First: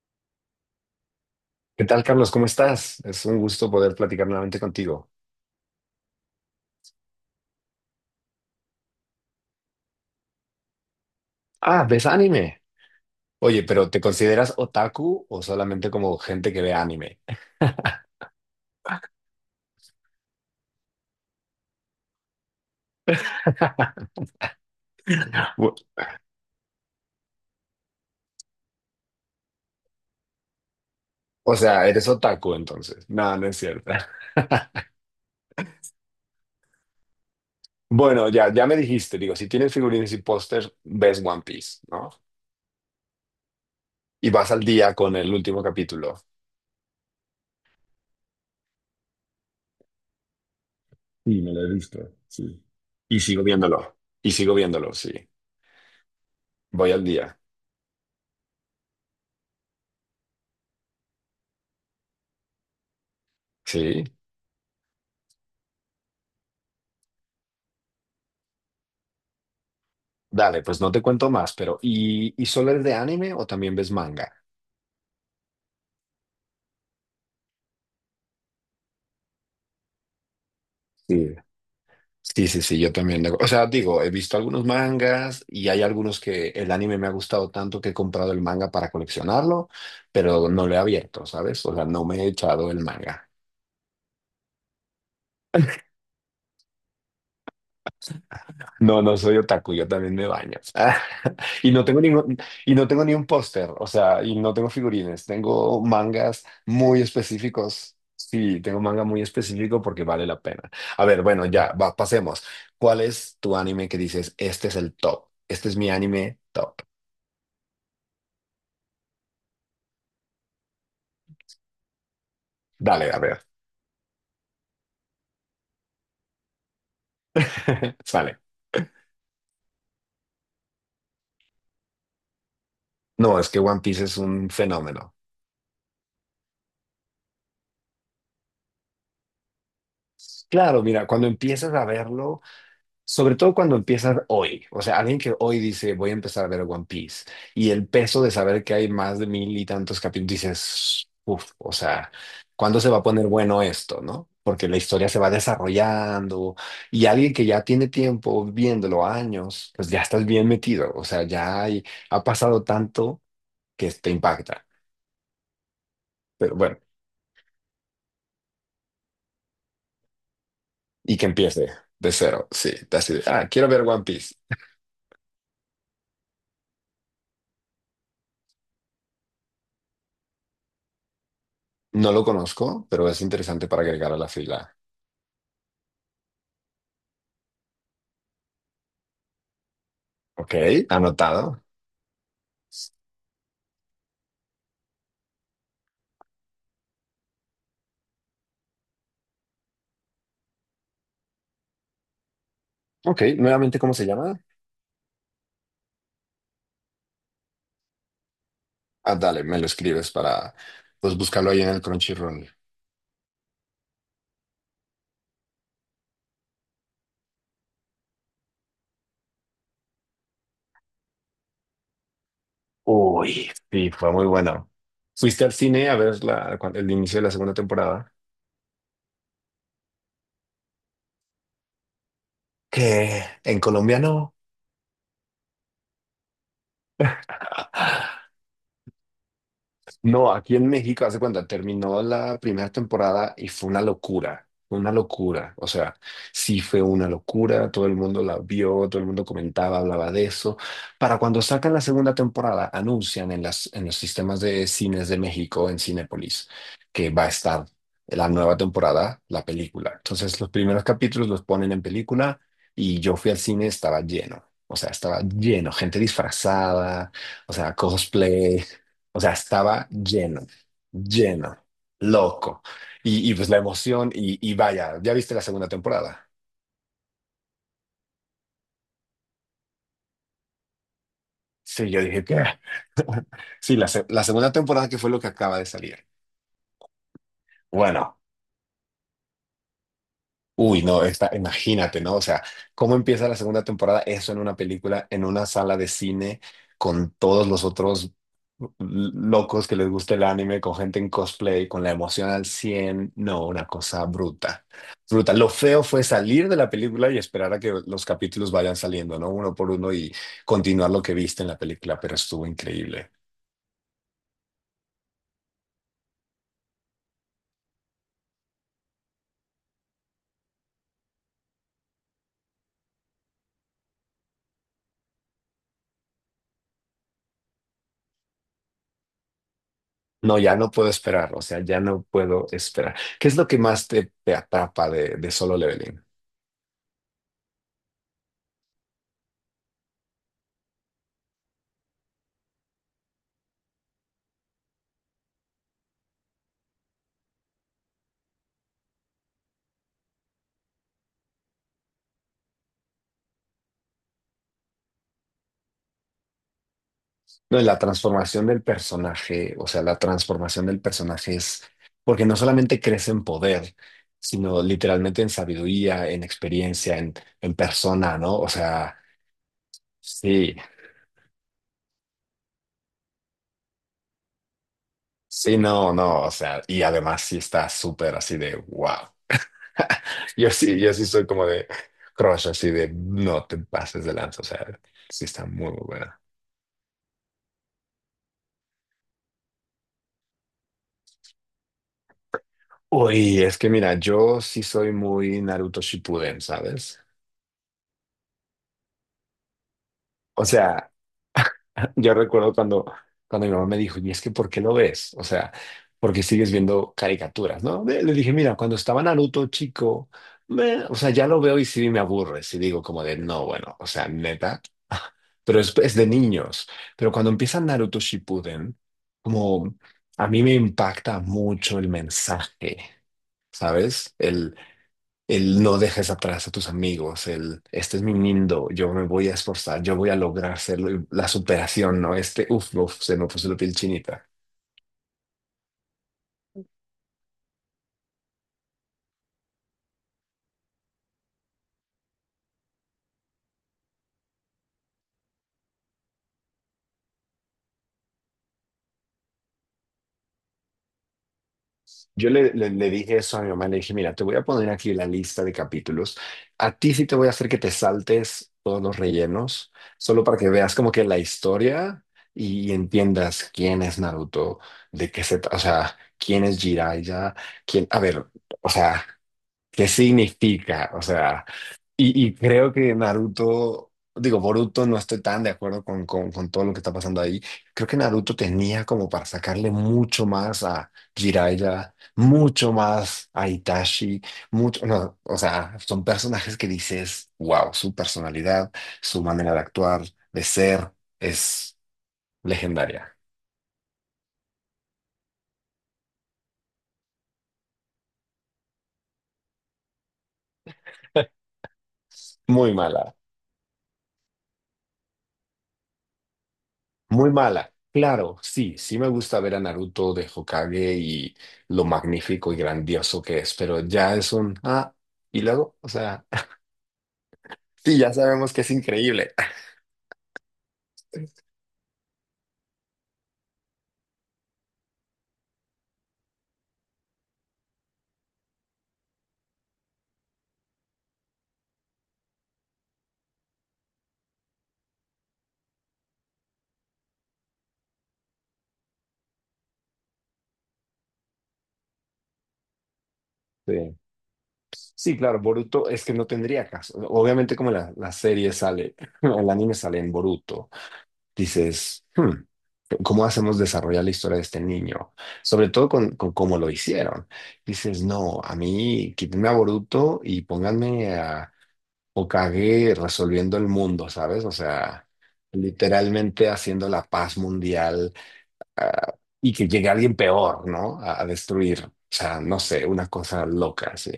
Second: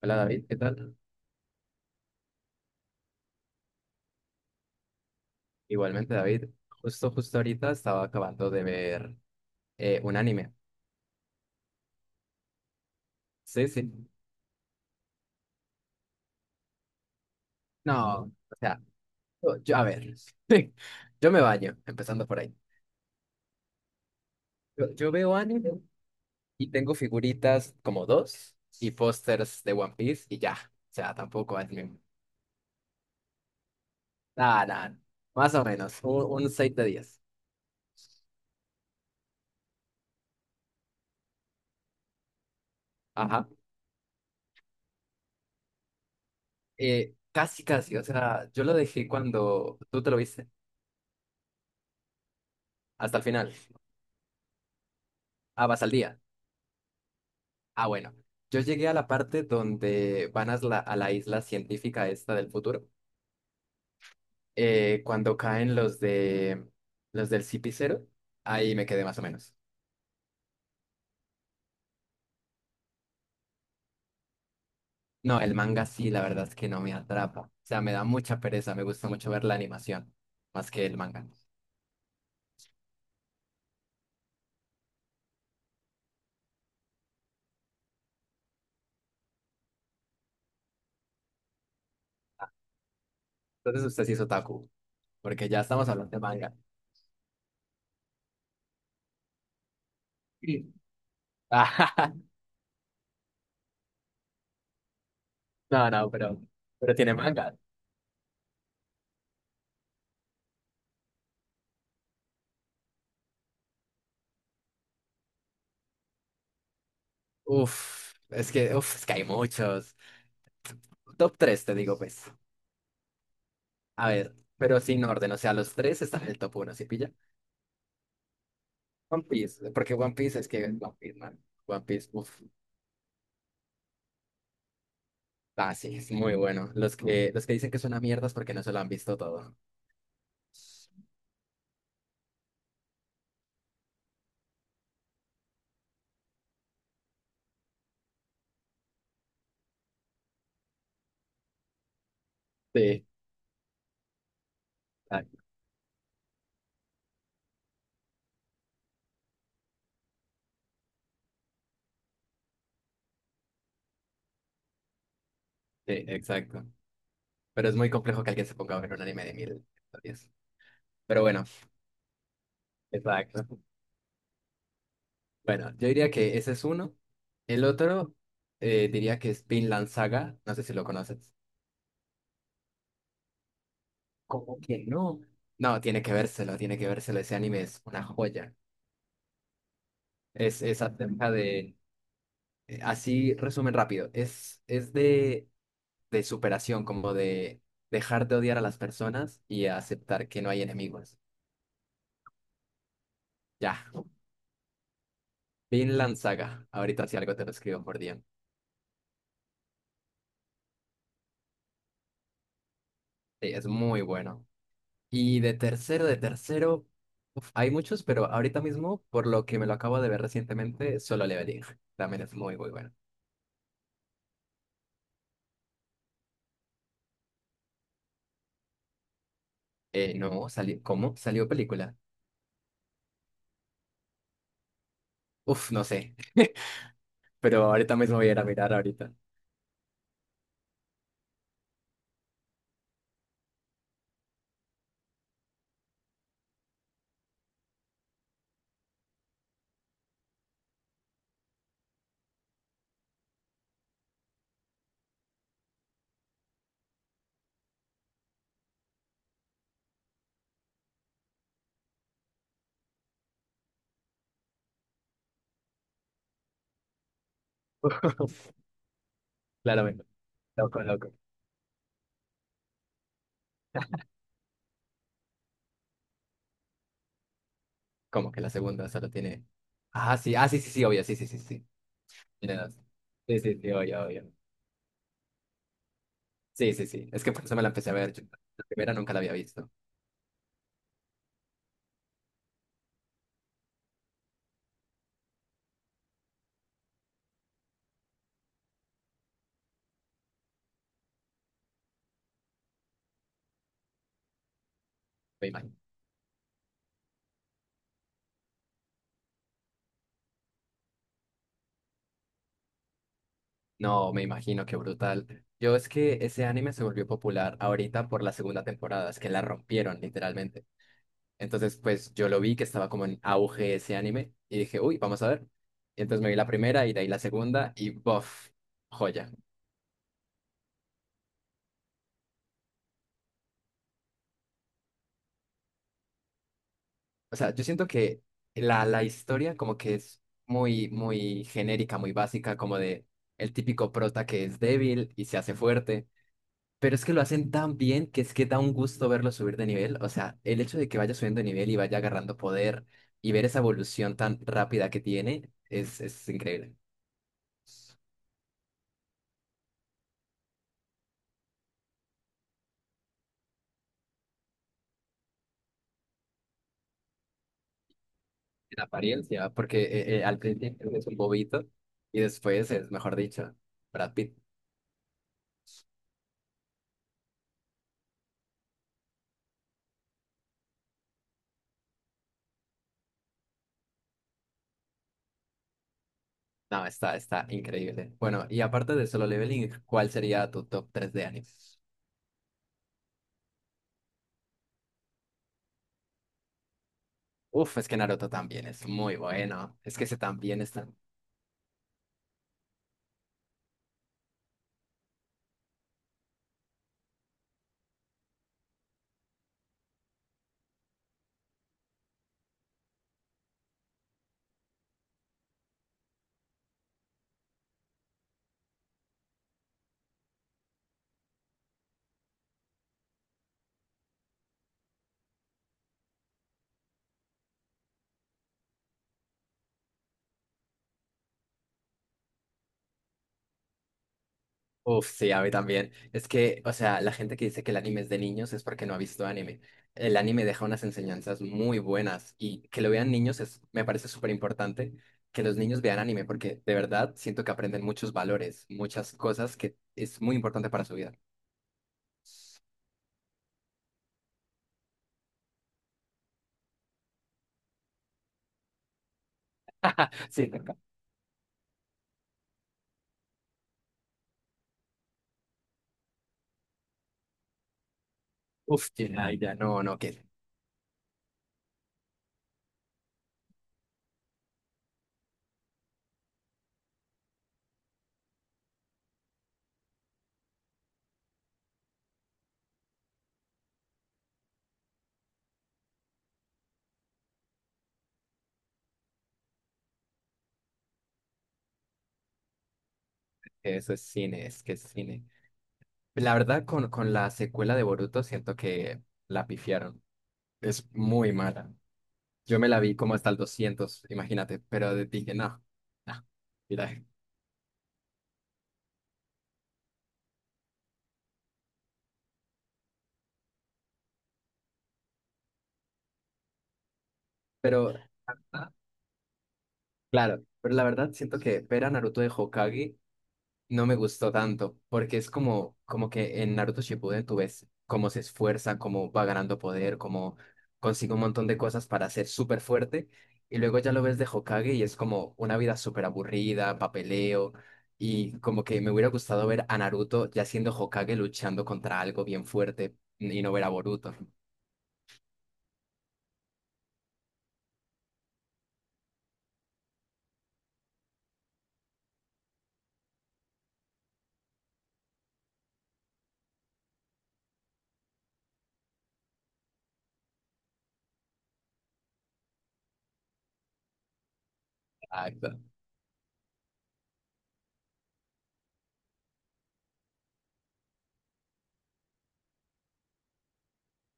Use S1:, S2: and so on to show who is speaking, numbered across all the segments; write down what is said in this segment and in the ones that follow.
S1: Hola David, ¿qué tal?
S2: ¿Qué tal, Carlos? ¿Cómo estás? Es un gusto poder platicar nuevamente contigo.
S1: Igualmente David, justo ahorita estaba acabando de ver un anime.
S2: Ah, ¿ves anime? Oye,
S1: Sí, sí.
S2: pero ¿te consideras otaku o solamente como gente que ve anime?
S1: No, o sea, a ver, yo me baño, empezando por ahí. Yo veo
S2: Bu-
S1: anime y tengo figuritas como dos y pósters de One Piece y ya. O sea,
S2: O
S1: tampoco
S2: sea,
S1: anime.
S2: eres otaku entonces. No, no es cierto.
S1: Nada, nada, más o menos, un 6 de 10.
S2: Bueno, ya, ya me dijiste, digo, si tienes figurines y póster, ves One Piece, ¿no?
S1: Ajá.
S2: Y vas al día con el último capítulo.
S1: Casi, casi, o sea, yo lo dejé cuando tú te lo viste,
S2: Sí, me lo he visto, sí.
S1: hasta
S2: Y
S1: el
S2: sigo
S1: final.
S2: viéndolo. Y sigo viéndolo, sí.
S1: Ah, vas al día.
S2: Voy al día.
S1: Ah, bueno, yo llegué a la parte donde van a la isla científica esta del futuro.
S2: Sí.
S1: Cuando caen los del Cipicero, ahí me quedé más o menos.
S2: Dale, pues no te cuento más, pero ¿y solo eres de anime o también ves manga?
S1: No, el manga sí, la verdad es que no me atrapa. O sea, me da mucha pereza, me gusta mucho ver la animación, más que el manga.
S2: Sí. Sí, sí, sí, yo también. O sea, digo, he visto algunos mangas y hay algunos que el anime me ha gustado tanto que he comprado el manga para coleccionarlo, pero no lo he abierto, ¿sabes? O sea, no me he echado el manga.
S1: Entonces usted sí es otaku, porque ya estamos hablando de manga.
S2: No, no soy otaku, yo también me baño.
S1: Sí.
S2: Y no tengo ningún, y no tengo ni un póster, o sea, y no tengo figurines, tengo
S1: No, no,
S2: mangas
S1: pero
S2: muy
S1: tiene manga.
S2: específicos. Sí, tengo manga muy específico porque vale la pena. A ver, bueno, ya, va, pasemos. ¿Cuál es tu anime que dices, este es el top? Este es mi anime top.
S1: Uf, es que hay muchos. Top 3 te digo, pues.
S2: Dale, a ver.
S1: A ver, pero sin orden, o sea, los tres están en el top uno, ¿sí pilla?
S2: Sale.
S1: One Piece, porque One Piece es que One Piece, man. One Piece, uff.
S2: No, es que One Piece es un fenómeno.
S1: Ah, sí, es muy bueno. Los que dicen que es una mierda es porque no se lo han visto todo.
S2: Claro, mira, cuando empiezas a verlo, sobre todo cuando empiezas hoy, o sea, alguien que hoy dice, voy a empezar a ver One Piece, y el peso de saber que hay más de mil y tantos capítulos, dices, uff, o sea, ¿cuándo se va a
S1: Sí,
S2: poner bueno esto, no? Porque la historia se
S1: ah,
S2: va desarrollando y alguien que ya tiene tiempo viéndolo años, pues ya estás bien metido, o sea, ha pasado tanto que te impacta.
S1: sí,
S2: Pero
S1: exacto.
S2: bueno.
S1: Pero es muy complejo que alguien se ponga a ver un anime de mil historias.
S2: Y
S1: Pero
S2: que
S1: bueno,
S2: empiece de cero, sí. de Así de,
S1: exacto.
S2: quiero ver One Piece.
S1: Bueno, yo diría que ese es uno. El otro diría que es Vinland Saga. No sé si lo conoces.
S2: No lo conozco, pero es interesante para agregar a la
S1: ¿Cómo
S2: fila.
S1: que no? No, tiene que vérselo. Ese anime es una joya.
S2: Ok,
S1: Es acerca
S2: anotado.
S1: de, así resumen rápido, es de superación, como de dejar de odiar a las personas y aceptar que no hay enemigos.
S2: Ok,
S1: Ya,
S2: nuevamente, ¿cómo se llama?
S1: Vinland Saga, ahorita si algo te lo escribo por DM.
S2: Ah, dale, me lo escribes para, pues, buscarlo ahí en el Crunchyroll.
S1: Sí, es muy bueno. Y de tercero, uf, hay muchos, pero ahorita mismo, por lo que me lo acabo de ver recientemente, Solo Leveling, también es muy bueno.
S2: Uy, sí, fue muy bueno. Fuiste al cine a ver el inicio de la segunda temporada.
S1: No, salió, ¿cómo? ¿Salió película?
S2: Que en Colombia no.
S1: Uf, no sé, pero ahorita mismo voy a ir a mirar ahorita.
S2: No, aquí en México, hace cuando terminó la primera temporada y fue una locura, fue una locura. O sea, sí fue una locura, todo el mundo la vio, todo el mundo comentaba, hablaba de eso. Para cuando sacan la segunda temporada, anuncian en los sistemas de cines de México, en Cinépolis, que va a estar la nueva temporada, la película. Entonces, los primeros capítulos los ponen en película y yo fui al cine, estaba lleno. O sea, estaba lleno, gente disfrazada, o sea, cosplay. O sea, estaba
S1: Claro,
S2: lleno,
S1: loco, loco.
S2: lleno, loco. Y pues la emoción, y vaya, ¿ya viste la segunda temporada?
S1: Como que la segunda solo tiene. Ah, sí, ah, sí, sí, sí, obvio, sí, sí, sí, sí.
S2: Sí, yo dije que...
S1: Tiene dos. Sí, sí, sí,
S2: Sí,
S1: obvio,
S2: la
S1: obvio.
S2: segunda temporada que fue lo que acaba de salir.
S1: Sí, sí, sí. Es que por eso me la empecé a ver.
S2: Bueno.
S1: Yo la primera nunca la había visto.
S2: Uy, no, está, imagínate, ¿no? O sea, ¿cómo empieza la segunda temporada? Eso en una película, en una sala de cine, con todos los otros locos que les gusta el anime, con gente en cosplay, con la emoción al cien. No, una cosa bruta. Bruta. Lo
S1: Me imagino.
S2: feo fue salir de la película y esperar a que los capítulos vayan saliendo, ¿no? Uno por uno y continuar lo que viste en la película, pero estuvo increíble.
S1: No, me imagino, qué brutal. Yo es que ese anime se volvió popular ahorita por la segunda temporada, es que la rompieron, literalmente. Entonces, pues yo lo vi que estaba como en auge ese anime y dije, uy, vamos a ver. Y entonces me vi la primera y de ahí la segunda y bof, joya.
S2: No, ya no puedo esperar, o sea, ya no puedo esperar. ¿Qué es lo que más te atrapa de Solo Leveling?
S1: O sea, yo siento que la historia como que es muy genérica, muy básica, como de el típico prota que es débil y se hace fuerte. Pero es que lo hacen tan bien que es que da un gusto verlo subir de nivel. O sea, el hecho de que vaya subiendo de nivel y vaya agarrando poder y ver esa evolución tan rápida que tiene es increíble.
S2: No, y la transformación del personaje, o sea, la transformación del personaje es porque no solamente crece en poder, sino literalmente en sabiduría, en experiencia, en persona, ¿no? O
S1: En
S2: sea,
S1: apariencia, porque al
S2: sí,
S1: principio es un bobito y después es, mejor dicho, Brad Pitt.
S2: sí, no, no, o sea, y además sí está súper así de wow. Yo sí soy como de crush, así de no te pases de lanza, o sea, sí está muy, muy buena.
S1: No, está increíble. Bueno, y aparte de Solo Leveling, ¿cuál sería tu top 3 de animes?
S2: Uy, es que mira, yo sí soy muy Naruto Shippuden, ¿sabes?
S1: Uf, es que Naruto también es muy bueno. Es que ese
S2: O
S1: también está.
S2: sea, yo recuerdo cuando mi mamá me dijo, ¿y es que por qué lo ves? O sea, porque sigues viendo caricaturas, ¿no? Le dije, mira, cuando estaba Naruto chico, o sea, ya lo veo y sí me aburre, sí digo como de, no, bueno, o sea, neta, pero es de niños. Pero cuando empieza Naruto Shippuden, como a mí me impacta mucho el mensaje. ¿Sabes? El no dejes atrás a tus amigos, el este es mi mundo, yo me voy a esforzar, yo voy a lograr hacerlo, y la superación, ¿no? Este, uff, uff, se me puso la piel chinita.
S1: Uf, sí, a mí también. Es que, o sea, la gente que dice que el anime es de niños es porque no ha visto anime. El anime deja unas enseñanzas muy buenas y que lo vean niños es, me parece súper importante que los niños vean anime porque de verdad siento que aprenden muchos valores, muchas cosas que es muy importante para su vida.
S2: Yo le dije eso a mi mamá, le dije, mira, te voy a poner aquí la lista de capítulos. A ti sí te voy a hacer que te saltes todos los rellenos, solo para que
S1: Sí,
S2: veas como que la historia y entiendas quién es Naruto, de qué o sea, quién es Jiraiya, quién, a ver, o
S1: uf,
S2: sea,
S1: ya, ya, no,
S2: qué
S1: no, que
S2: significa, o sea. Y creo que Naruto, digo, Boruto, no estoy tan de acuerdo con, todo lo que está pasando ahí. Creo que Naruto tenía como para sacarle mucho más a Jiraiya, mucho más a Itachi, mucho, no, o sea, son personajes que dices, wow, su personalidad, su manera de actuar, de ser, es legendaria.
S1: que eso es cine, es que es cine. La verdad, con la secuela de Boruto siento que la pifiaron. Es muy mala. Yo me
S2: Muy
S1: la vi como
S2: mala.
S1: hasta el 200 imagínate, pero dije, no, no, mira.
S2: Muy mala. Claro, sí, sí me gusta ver a Naruto de Hokage y lo magnífico y grandioso que es, pero ya es un... Ah, y luego, o sea,
S1: Pero,
S2: sí, ya sabemos que es
S1: ah,
S2: increíble.
S1: claro, pero la verdad siento que ver a Naruto de Hokage no me gustó tanto, porque es como, como que en Naruto Shippuden tú ves cómo se esfuerza, cómo va ganando poder, cómo consigue un montón de cosas para ser súper fuerte, y luego ya lo ves de Hokage y es como una vida súper aburrida, papeleo, y como que me hubiera gustado ver a Naruto ya siendo Hokage luchando contra algo bien fuerte y no ver a
S2: Sí.
S1: Boruto.
S2: Sí, claro, Boruto es que no tendría caso. Obviamente como la serie sale, el anime sale en Boruto, dices, ¿cómo hacemos desarrollar la historia de este niño? Sobre todo con cómo lo hicieron. Dices, no, a mí quítenme a Boruto y pónganme a... o cagué resolviendo el mundo, ¿sabes? O sea,
S1: Exacto.
S2: literalmente haciendo la paz mundial, ah, y que llegue alguien peor, ¿no? A destruir. O sea, no sé, una cosa loca, sí.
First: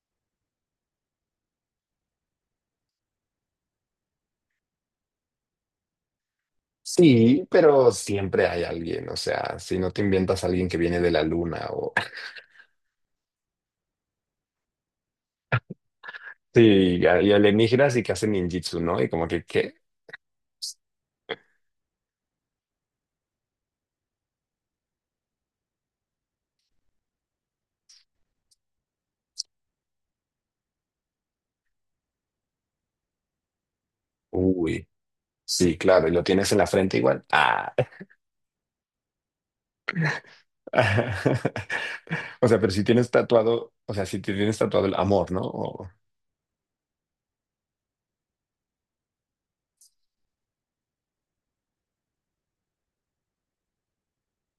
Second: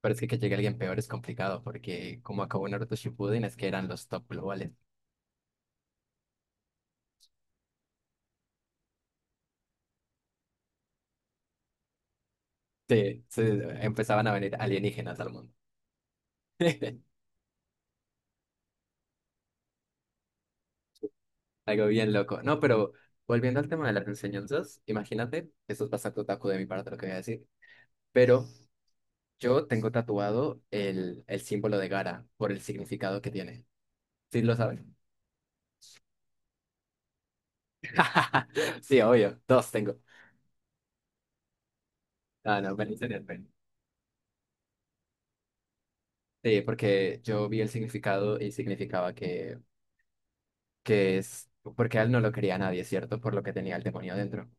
S1: Pero es que llegue alguien peor es complicado, porque como acabó Naruto Shippuden es que eran los top globales.
S2: Sí, pero siempre hay alguien, o sea, si no te inventas a alguien que viene de la luna o...
S1: Sí, sí, sí, sí, empezaban a venir alienígenas al mundo.
S2: Sí, y a- y alienígenas y que hacen ninjitsu, ¿no? Y como que, ¿qué?
S1: Algo bien loco. No, pero volviendo al tema de las enseñanzas, imagínate, esto es bastante otaku de mi parte lo que voy a decir, pero yo tengo tatuado el símbolo de Gara por el significado que tiene. ¿Sí lo
S2: Uy,
S1: saben?
S2: sí, claro, y lo tienes en la frente igual. Ah.
S1: Sí, obvio, dos tengo.
S2: O sea,
S1: Ah,
S2: pero
S1: no,
S2: si
S1: pero en
S2: tienes
S1: serio, pero-
S2: tatuado, o sea, si te tienes tatuado el amor, ¿no?
S1: Sí, porque yo vi el significado y significaba que es, porque a él no lo quería nadie, ¿cierto? Por lo que tenía el demonio adentro.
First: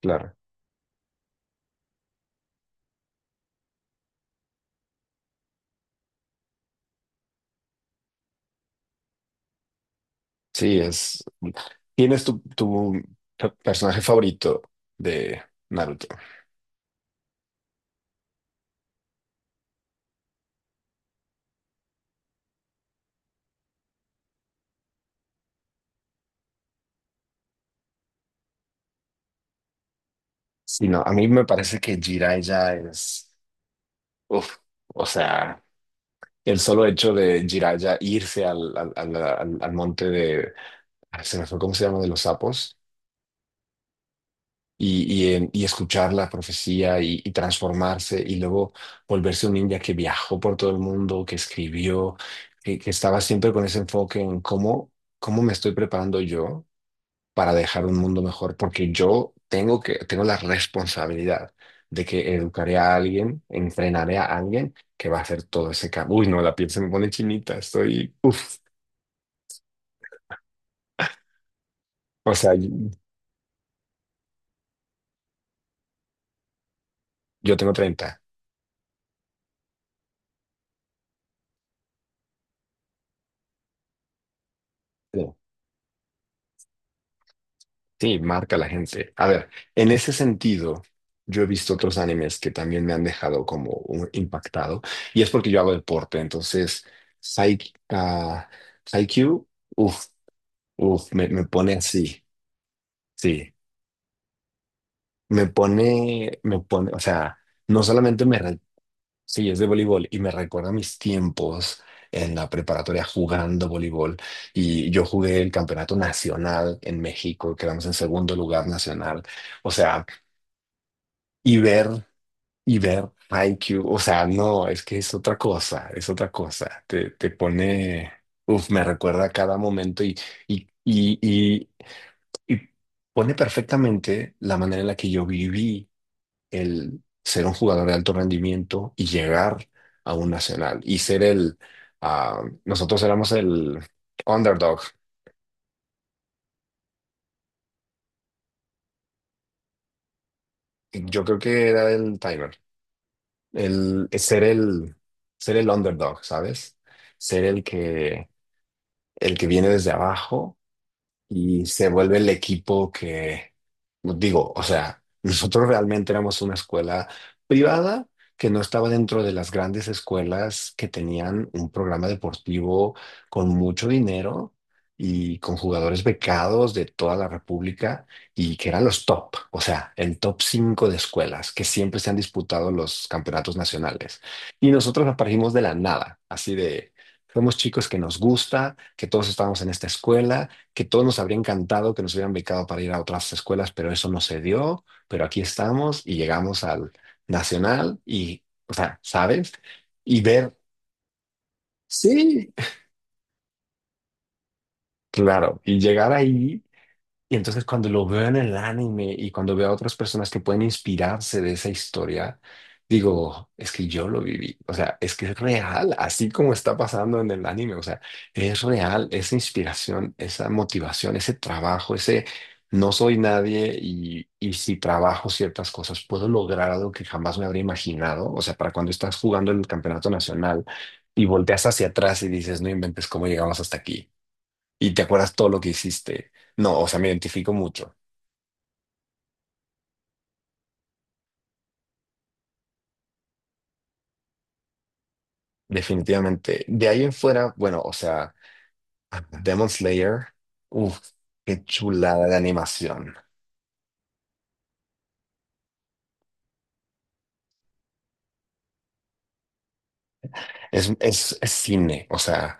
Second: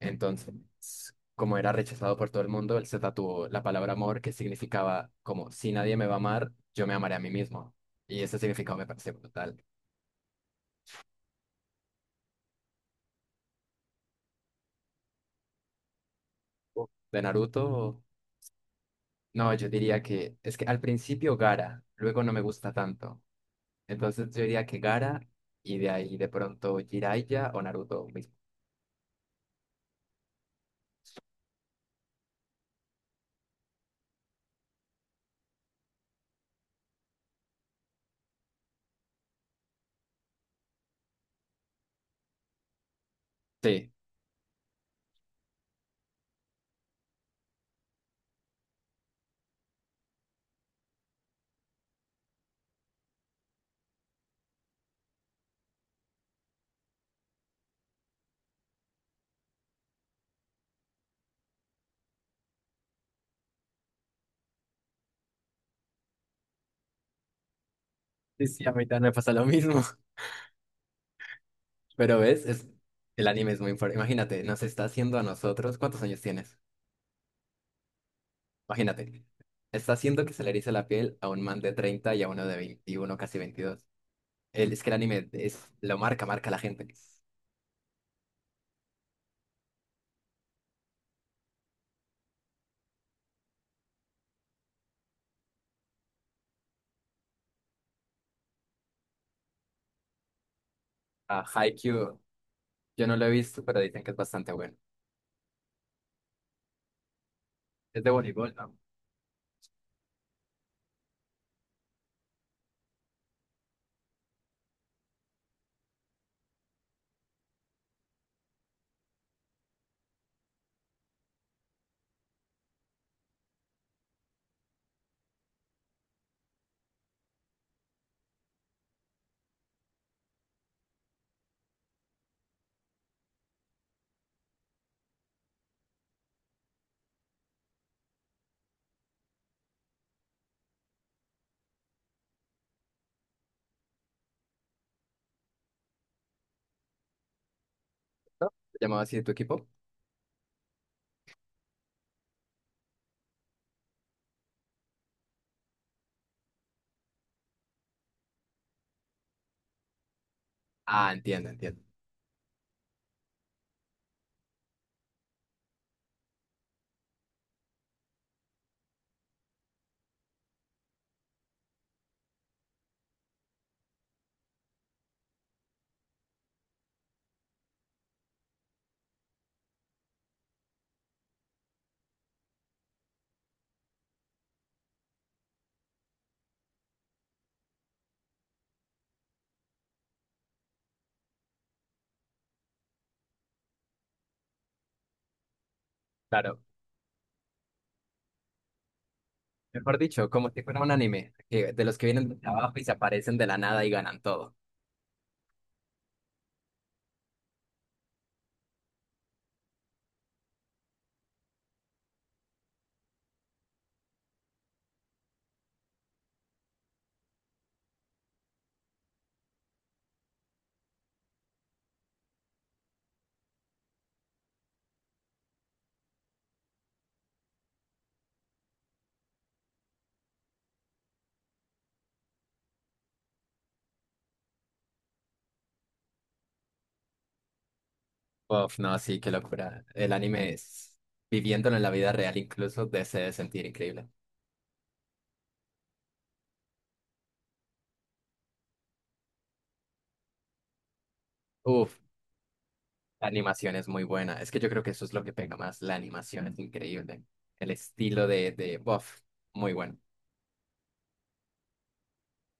S2: Claro.
S1: Entonces, como era rechazado por todo el mundo, él se tatuó la palabra amor, que significaba como, si nadie me va a amar, yo me amaré a mí mismo. Y ese significado me pareció brutal.
S2: Sí, es... ¿Tienes tu personaje favorito de Naruto?
S1: De Naruto, no, yo diría que es que al principio Gara, luego no me gusta tanto. Entonces yo diría que Gara y de ahí de pronto Jiraiya o Naruto mismo.
S2: Sí, no, a mí me parece que Jiraiya es... Uf, o sea, el solo hecho de Jiraiya irse al monte de... se me fue, ¿cómo se llama? De los sapos.
S1: Sí,
S2: Y escuchar la profecía y transformarse y luego volverse un ninja que viajó por todo el mundo, que escribió, que estaba siempre con ese enfoque en cómo me estoy preparando yo para dejar un mundo mejor, porque yo tengo la responsabilidad de que educaré a alguien, entrenaré a alguien que va a hacer todo ese cambio. Uy, no, la piel se me pone chinita, estoy,
S1: sí, sí, a mí también me pasa lo mismo. Pero
S2: o
S1: ves,
S2: sea,
S1: es, el anime es muy importante. Imagínate, nos está haciendo a nosotros. ¿Cuántos años tienes?
S2: yo tengo 30.
S1: Imagínate, está haciendo que se le erice la piel a un man de 30 y a uno de 21, casi veintidós. El, es que el
S2: Sí,
S1: anime es, lo marca, marca a la gente.
S2: sí, marca la gente. A ver, en ese sentido, yo he visto otros animes que también me han dejado como impactado, y es porque yo hago deporte, entonces, Psy, ah, Haikyuu, uff, uff, me,
S1: A
S2: me pone
S1: Haikyuu,
S2: así,
S1: yo no lo he
S2: sí.
S1: visto, pero dicen que es bastante bueno.
S2: Me pone, me pone, o sea, no
S1: Es de
S2: solamente me,
S1: voleibol, ¿no?
S2: sí, es de voleibol y me recuerda mis tiempos en la preparatoria jugando voleibol y yo jugué el campeonato nacional en México, quedamos en segundo lugar nacional, o sea, y ver, y ver Haikyuu, o sea, no, es que es otra cosa, te pone, uf, me recuerda cada momento y, y, y y pone perfectamente la manera en la que yo viví el ser un jugador de alto rendimiento y llegar a un nacional y ser el, nosotros éramos el underdog.
S1: ¿No? ¿Se llamaba así tu equipo?
S2: Yo creo que era el timer, el ser el underdog, ¿sabes? Ser el que viene desde abajo
S1: Ah, entiendo,
S2: y
S1: entiendo.
S2: se vuelve el equipo que, pues, digo, o sea, nosotros realmente éramos una escuela privada que no estaba dentro de las grandes escuelas que tenían un programa deportivo con mucho dinero y con jugadores becados de toda la República y que eran los top, o sea, el top 5 de escuelas que siempre se han disputado los campeonatos nacionales. Y nosotros aparecimos de la nada, así de, somos chicos que nos gusta, que todos estábamos en esta escuela que todos nos habría encantado que nos hubieran becado para ir a otras escuelas, pero eso no se dio, pero aquí estamos y
S1: Claro.
S2: llegamos al nacional y, o sea, ¿sabes?
S1: Mejor
S2: Y
S1: dicho, como
S2: ver,
S1: si fuera un anime, de los que vienen de
S2: sí,
S1: abajo y se aparecen de la nada y ganan todo.
S2: claro, y llegar ahí. Y entonces cuando lo veo en el anime y cuando veo a otras personas que pueden inspirarse de esa historia, digo, es que yo lo viví. O sea, es que es real, así como está pasando en el anime. O sea, es real esa inspiración, esa motivación, ese trabajo, ese no soy nadie y si trabajo ciertas cosas, puedo lograr algo que jamás me habría imaginado. O sea, para cuando estás jugando en el campeonato nacional y volteas hacia atrás y dices, no inventes cómo llegamos hasta aquí y te acuerdas todo lo que hiciste. No, o sea, me identifico mucho,
S1: Uf, no, sí, qué locura. El anime es, viviéndolo en la vida real incluso, de se debe sentir increíble.
S2: definitivamente. De ahí en fuera, bueno, o sea, Demon Slayer, uff, qué
S1: Uf,
S2: chulada de animación.
S1: la animación es muy buena. Es que yo creo que eso es lo que pega más. La animación es increíble. El estilo de buff, muy bueno.
S2: Es cine, o sea,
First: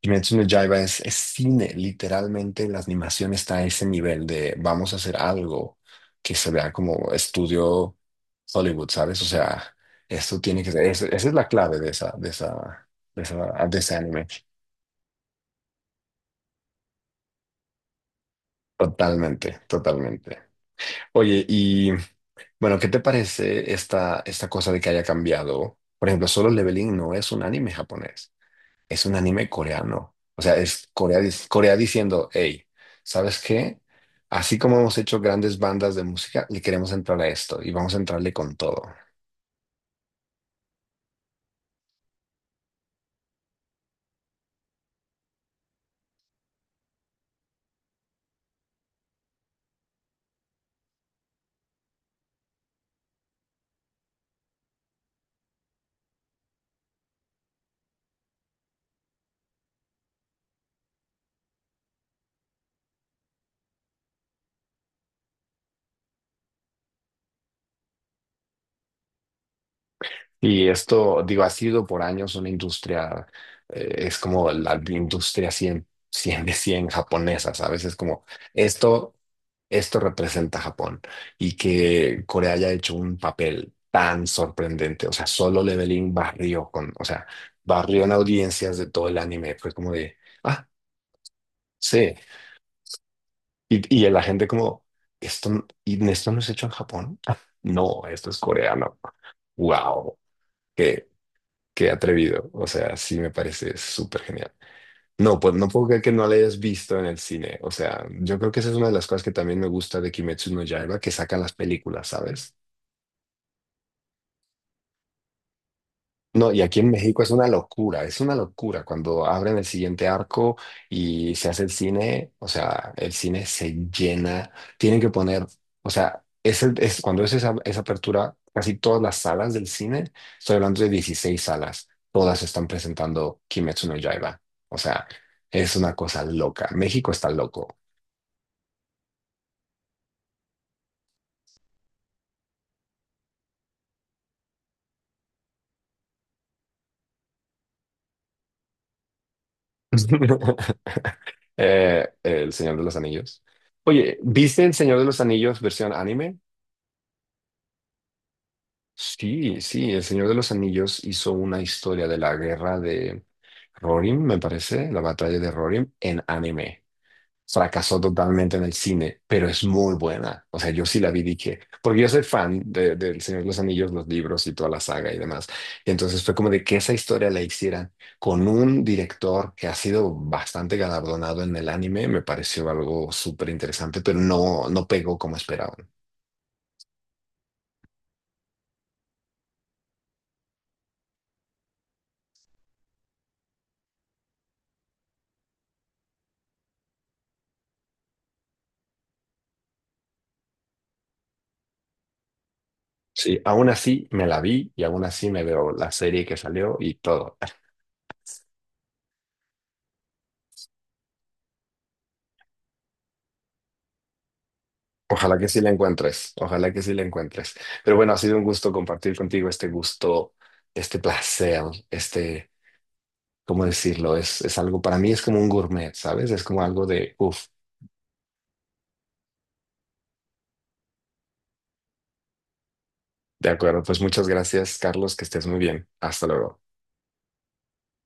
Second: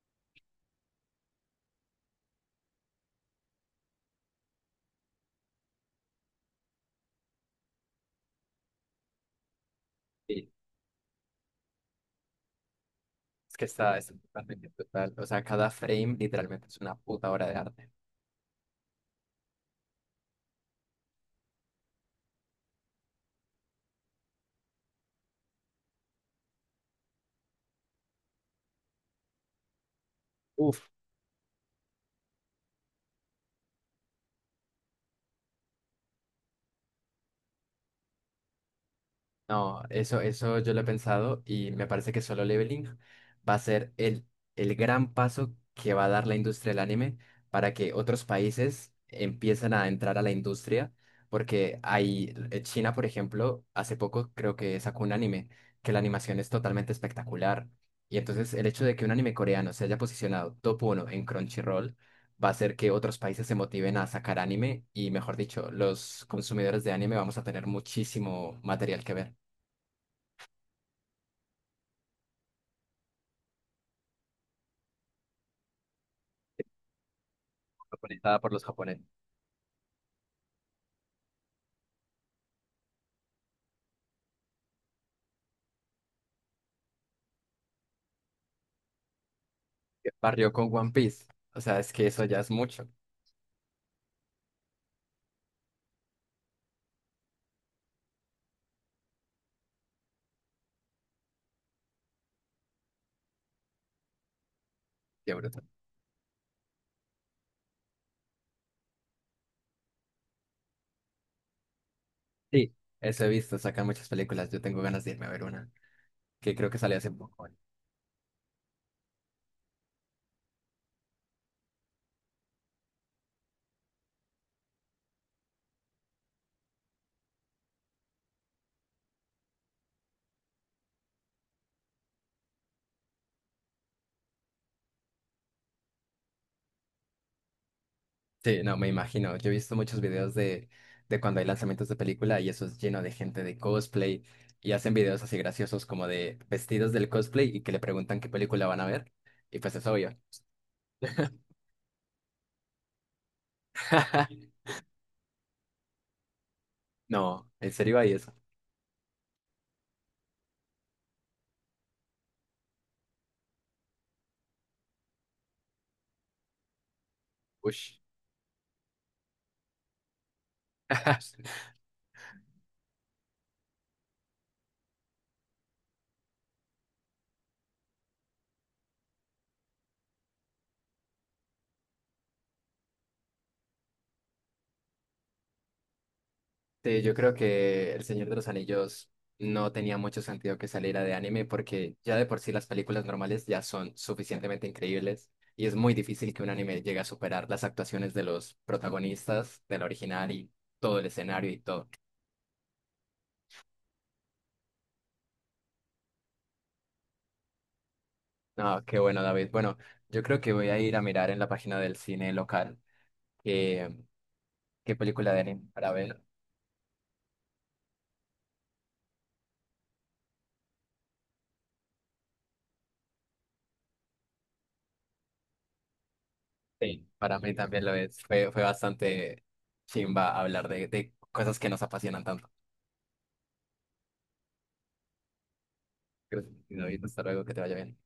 S2: Kimetsu no Yaiba es cine, literalmente la animación está a ese nivel de vamos a hacer algo que se vea como estudio Hollywood, ¿sabes? O sea, esto
S1: Sí,
S2: tiene que ser, esa es la clave de esa, de esa, de esa,
S1: es que
S2: de ese
S1: está, es
S2: anime.
S1: totalmente brutal. O sea, cada frame literalmente es una puta obra de arte.
S2: Totalmente, totalmente. Oye, y bueno, ¿qué te parece esta cosa de que haya cambiado? Por ejemplo, Solo Leveling no es un anime japonés, es un anime coreano. O sea,
S1: Uf,
S2: es Corea, Corea diciendo, hey, ¿sabes qué? Así como hemos hecho grandes bandas de música, le queremos entrar a esto y vamos a entrarle con todo.
S1: no, eso yo lo he pensado y me parece que solo leveling va a ser el gran paso que va a dar la industria del anime para que otros países empiecen a entrar a la industria, porque hay, China, por ejemplo, hace poco creo que sacó un anime que la animación es totalmente espectacular. Y entonces el hecho de que un anime coreano se haya posicionado top uno en Crunchyroll va a hacer que otros países se motiven a sacar anime y, mejor dicho, los consumidores de anime vamos a tener muchísimo material que ver.
S2: Y esto, digo, ha sido por años una industria, es como la industria 100 100 de 100 japonesa, ¿sabes? Es como
S1: Japonizada por los japoneses,
S2: esto. Esto representa a Japón y que Corea haya hecho un papel tan sorprendente. O sea, Solo Leveling barrió con, o sea, barrió en audiencias de todo el anime. Fue como
S1: que
S2: de,
S1: barrió
S2: ah,
S1: con One Piece. O sea, es que
S2: sí.
S1: eso ya es mucho.
S2: Y la gente como, esto, y esto no es hecho en Japón. Ah, no, esto es coreano. Wow, qué, qué atrevido. O sea, sí me parece súper genial.
S1: Qué
S2: No, pues
S1: bruto.
S2: no puedo creer que no la hayas visto en el cine. O sea, yo creo que esa es una de las cosas que también me gusta de Kimetsu no Yaiba, que sacan las películas, ¿sabes?
S1: Sí, eso he visto, sacan muchas películas. Yo tengo ganas de irme a ver una,
S2: No,
S1: que
S2: y
S1: creo que
S2: aquí en
S1: salió hace
S2: México
S1: poco.
S2: es una locura cuando abren el siguiente arco y se hace el cine, o sea, el cine se llena, tienen que poner, o sea, cuando es esa, apertura, casi todas las salas del cine, estoy hablando de 16 salas, todas están presentando Kimetsu no Yaiba, o sea, es una cosa loca, México está loco.
S1: Sí, no, me imagino. Yo he visto muchos videos de cuando hay lanzamientos de película y eso es lleno de gente de cosplay y hacen videos así graciosos como de vestidos del cosplay y que le preguntan qué película van a ver. Y pues es obvio.
S2: El Señor de los Anillos. Oye, ¿viste El Señor de los Anillos versión anime?
S1: No, ¿en serio hay eso?
S2: Sí, sí, El Señor de los Anillos hizo una historia de la guerra de Rohirrim, me parece, la batalla de Rohirrim, en anime.
S1: Ush.
S2: Fracasó totalmente en el cine, pero es muy buena. O sea, yo sí la vi, dije, porque yo soy fan del Señor de los Anillos, los libros y toda la saga y demás. Y entonces fue como de que esa historia la hicieran con un director que ha sido bastante galardonado en el anime, me pareció algo súper interesante, pero no, no pegó como esperaban.
S1: Sí, yo creo que El Señor de los Anillos no tenía mucho sentido que saliera de anime porque ya de por sí las películas normales ya son suficientemente increíbles y es muy difícil que un anime llegue a superar las actuaciones de los protagonistas del original y todo el escenario y todo.
S2: Sí, aún así me la vi y aún así me veo la serie que salió y todo.
S1: No, qué bueno, David. Bueno, yo creo que voy a ir a mirar en la página del cine local qué, qué película
S2: Ojalá
S1: de
S2: que sí
S1: anime
S2: la
S1: para ver.
S2: encuentres, ojalá que sí la encuentres. Pero bueno, ha sido un gusto compartir contigo este gusto, este placer, este, ¿cómo decirlo? Es algo, para mí es como un gourmet, ¿sabes? Es como algo
S1: Sí,
S2: de,
S1: para
S2: uff,
S1: mí también lo es. Fue, fue bastante chimba hablar de cosas que nos apasionan tanto.
S2: de acuerdo. Pues muchas gracias, Carlos, que estés muy bien. Hasta
S1: Gracias,
S2: luego.
S1: David. Hasta luego, que te vaya bien.